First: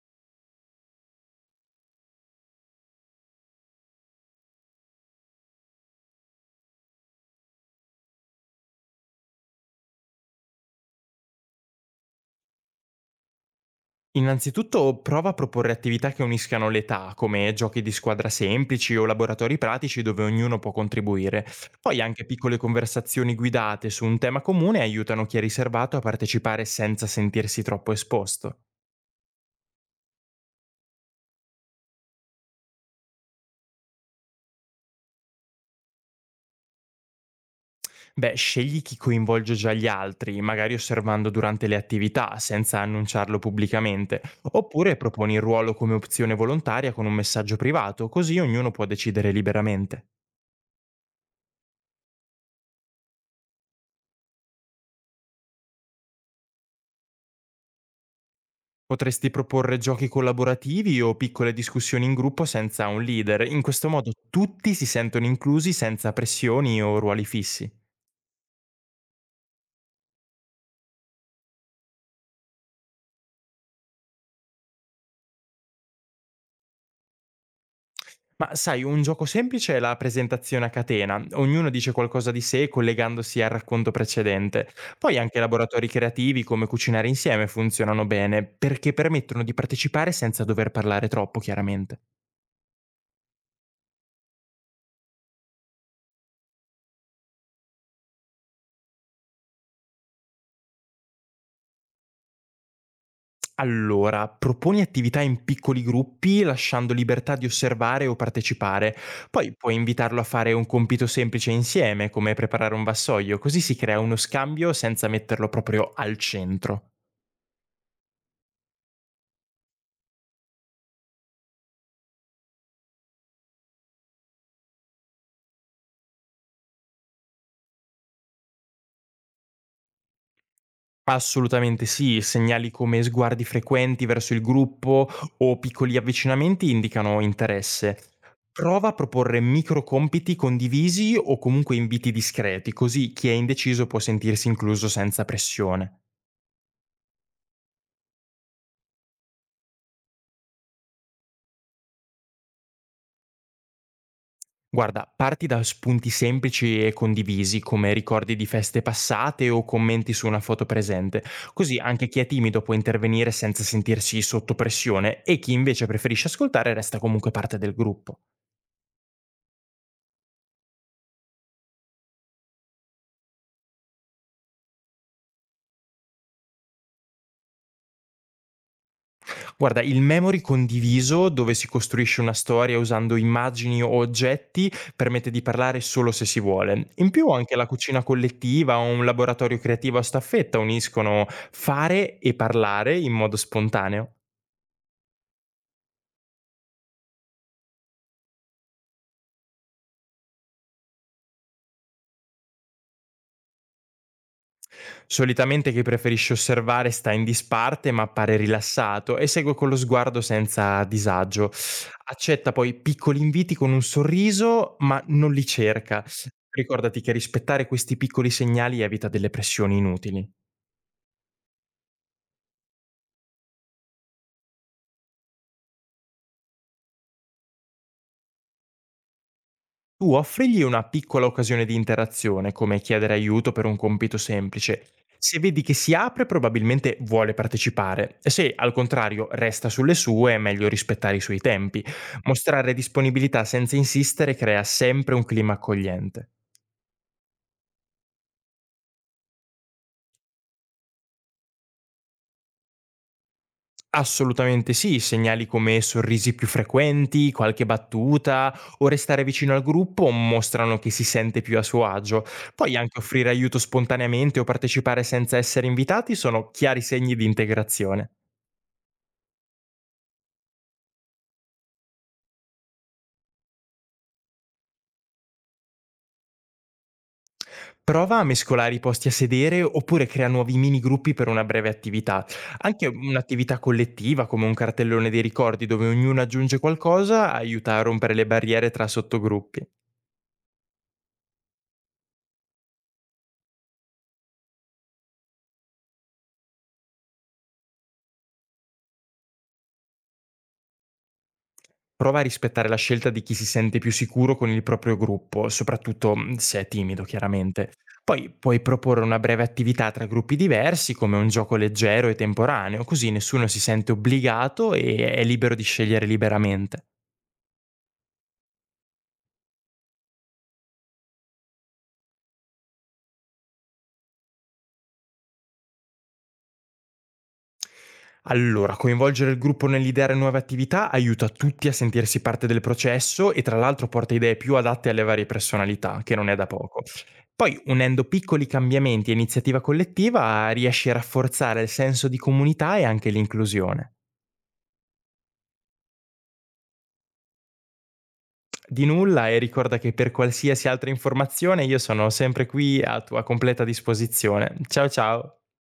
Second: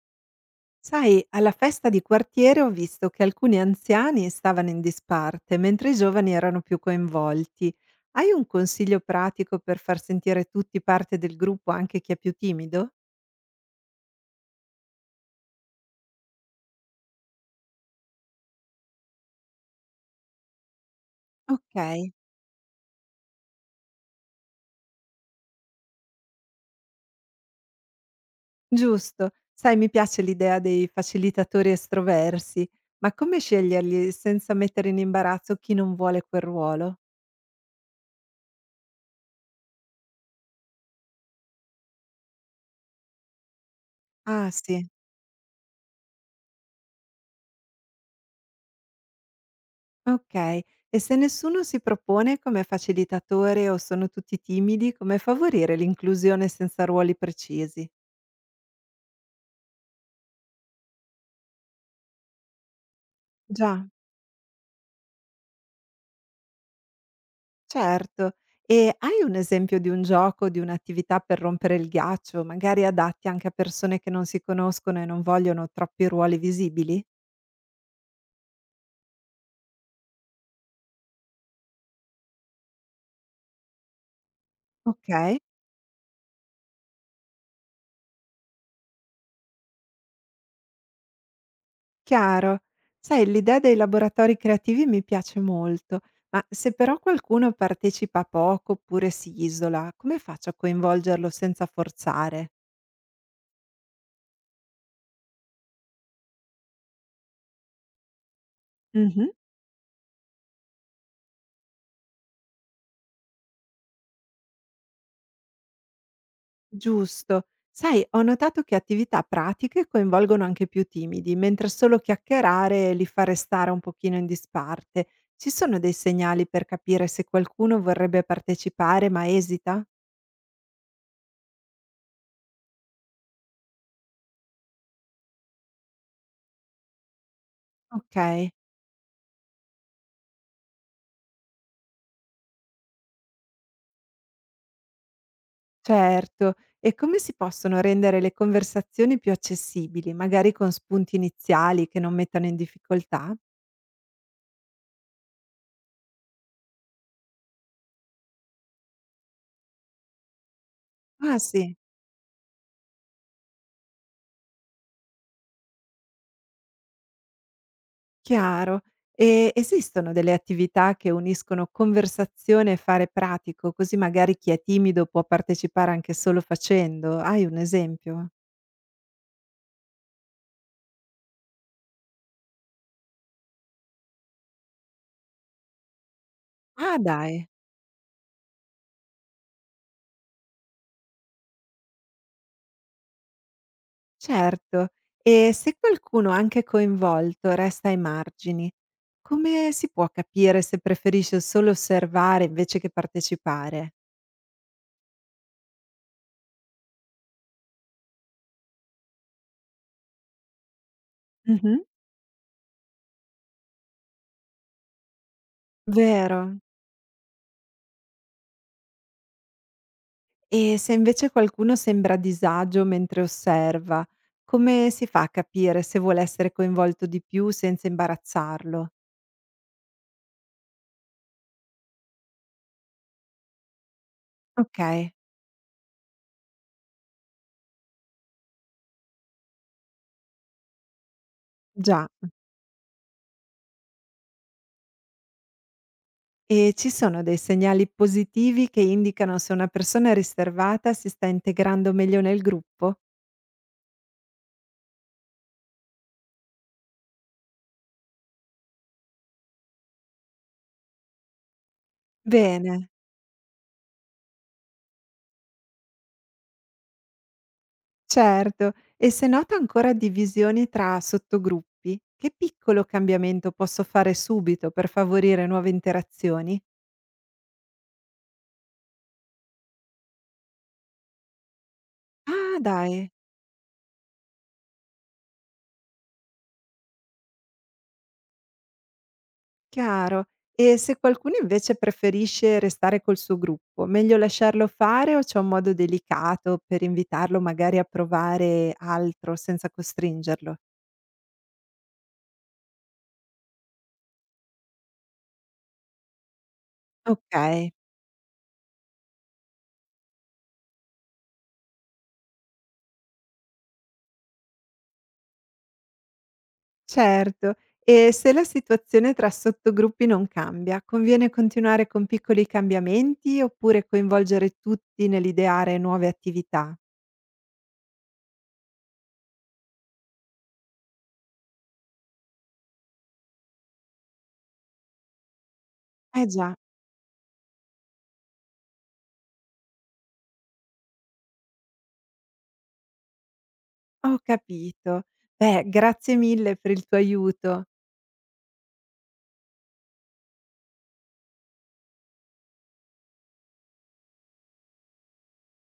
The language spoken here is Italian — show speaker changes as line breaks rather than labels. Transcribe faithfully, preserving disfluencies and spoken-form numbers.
Sai, alla festa di quartiere ho visto che alcuni anziani stavano in disparte, mentre i giovani erano più coinvolti. Hai un consiglio pratico per far sentire tutti parte del gruppo, anche chi è più timido?
Innanzitutto prova a proporre attività che uniscano l'età, come giochi di squadra semplici o laboratori pratici dove ognuno può contribuire.
Ok,
Poi anche piccole conversazioni guidate su un tema comune aiutano chi è riservato a partecipare senza sentirsi troppo esposto.
giusto. Sai, mi piace l'idea dei facilitatori estroversi, ma come sceglierli senza mettere in imbarazzo chi non vuole quel ruolo?
Beh, scegli chi coinvolge già gli altri, magari osservando durante le attività, senza annunciarlo pubblicamente,
Ah, sì.
oppure proponi il ruolo come opzione volontaria con un messaggio privato, così ognuno può decidere liberamente.
Okay. E se nessuno si propone come facilitatore o sono tutti timidi, come favorire l'inclusione senza ruoli precisi?
Potresti proporre giochi collaborativi o piccole discussioni in gruppo senza un leader, in
Già.
questo modo tutti si sentono inclusi senza pressioni o ruoli fissi.
Certo. E hai un esempio di un gioco, di un'attività per rompere il ghiaccio, magari adatti anche a persone che non si conoscono e non vogliono troppi ruoli visibili?
Ma sai, un gioco semplice è la presentazione a catena, ognuno dice qualcosa di sé collegandosi al racconto precedente. Poi
Okay,
anche laboratori creativi come cucinare insieme funzionano bene, perché permettono di partecipare senza dover parlare troppo, chiaramente.
chiaro. Sai, l'idea dei laboratori creativi mi piace molto, ma se però qualcuno partecipa poco oppure si isola, come faccio a coinvolgerlo senza forzare?
Allora, proponi attività in piccoli gruppi, lasciando libertà di osservare o partecipare.
Mh-mh,
Poi puoi invitarlo a fare un compito semplice insieme, come preparare un vassoio, così si crea uno scambio senza metterlo proprio al centro.
giusto. Sai, ho notato che attività pratiche coinvolgono anche i più timidi, mentre solo chiacchierare li fa restare un pochino in disparte. Ci sono dei segnali per capire se qualcuno vorrebbe partecipare ma esita?
Assolutamente sì, segnali come sguardi frequenti verso il gruppo o piccoli avvicinamenti indicano interesse.
Okay,
Prova a proporre micro compiti condivisi o comunque inviti discreti, così chi è indeciso può sentirsi incluso senza pressione.
certo. E come si possono rendere le conversazioni più accessibili, magari con spunti iniziali che non mettano in difficoltà?
Guarda, parti da spunti semplici e condivisi, come ricordi di feste passate o commenti su una foto presente,
Ah, sì.
così anche chi è timido può intervenire senza sentirsi sotto pressione e chi invece preferisce ascoltare resta comunque parte del gruppo.
Chiaro. E esistono delle attività che uniscono conversazione e fare pratico, così magari chi è timido può partecipare anche solo facendo? Hai un esempio?
Guarda, il memory condiviso, dove si costruisce una storia usando immagini o oggetti, permette di parlare solo se si vuole.
Ah
In più
dai,
anche la cucina collettiva o un laboratorio creativo a staffetta uniscono fare e parlare in modo spontaneo.
certo. E se qualcuno anche coinvolto resta ai margini, come si può capire se preferisce solo osservare invece che partecipare?
Solitamente chi preferisce osservare sta in disparte ma appare rilassato e segue con lo sguardo senza disagio.
Mh-mh.
Accetta poi piccoli inviti con un sorriso ma non li cerca.
Vero.
Ricordati che rispettare questi piccoli segnali evita delle pressioni inutili.
E se invece qualcuno sembra a disagio mentre osserva, come si fa a capire se vuole essere coinvolto di più senza imbarazzarlo?
Tu offrigli una piccola occasione di interazione, come chiedere aiuto per un compito
Ok,
semplice. Se vedi che si apre, probabilmente vuole partecipare. E se, al contrario, resta sulle sue, è meglio rispettare i suoi tempi.
già.
Mostrare disponibilità senza insistere crea sempre un clima accogliente.
E ci sono dei segnali positivi che indicano se una persona riservata si sta integrando meglio nel gruppo?
Assolutamente sì, segnali come sorrisi più frequenti, qualche battuta o restare vicino al gruppo mostrano che si sente più a suo agio. Poi
Bene,
anche offrire aiuto spontaneamente o partecipare senza essere invitati sono chiari segni di integrazione.
certo. E se nota ancora divisioni tra sottogruppi, che piccolo cambiamento posso fare subito per favorire nuove interazioni?
Prova a mescolare i posti a sedere oppure crea nuovi mini gruppi per una breve attività.
Ah,
Anche
dai.
un'attività collettiva come un cartellone dei ricordi dove ognuno aggiunge qualcosa aiuta a rompere le barriere tra sottogruppi.
Chiaro. E se qualcuno invece preferisce restare col suo gruppo, meglio lasciarlo fare o c'è un modo delicato per invitarlo magari a provare altro senza costringerlo?
Prova a rispettare la scelta di chi si sente più sicuro con il proprio gruppo, soprattutto mm, se è timido,
Okay,
chiaramente. Poi puoi proporre una breve attività tra gruppi diversi, come un gioco leggero e temporaneo, così nessuno si sente obbligato e è libero di scegliere liberamente.
certo. E se la situazione tra sottogruppi non cambia, conviene continuare con piccoli cambiamenti oppure coinvolgere tutti nell'ideare nuove attività?
Allora, coinvolgere il gruppo nell'ideare nuove attività aiuta tutti a sentirsi parte del processo e tra l'altro porta idee più adatte alle varie personalità, che
Eh
non è da
già,
poco. Poi, unendo piccoli cambiamenti e iniziativa collettiva, riesci a rafforzare il senso di comunità e anche l'inclusione.
ho capito. Beh, grazie mille per il tuo aiuto.
Di nulla e ricorda che per qualsiasi altra informazione io sono sempre qui a tua completa disposizione. Ciao ciao!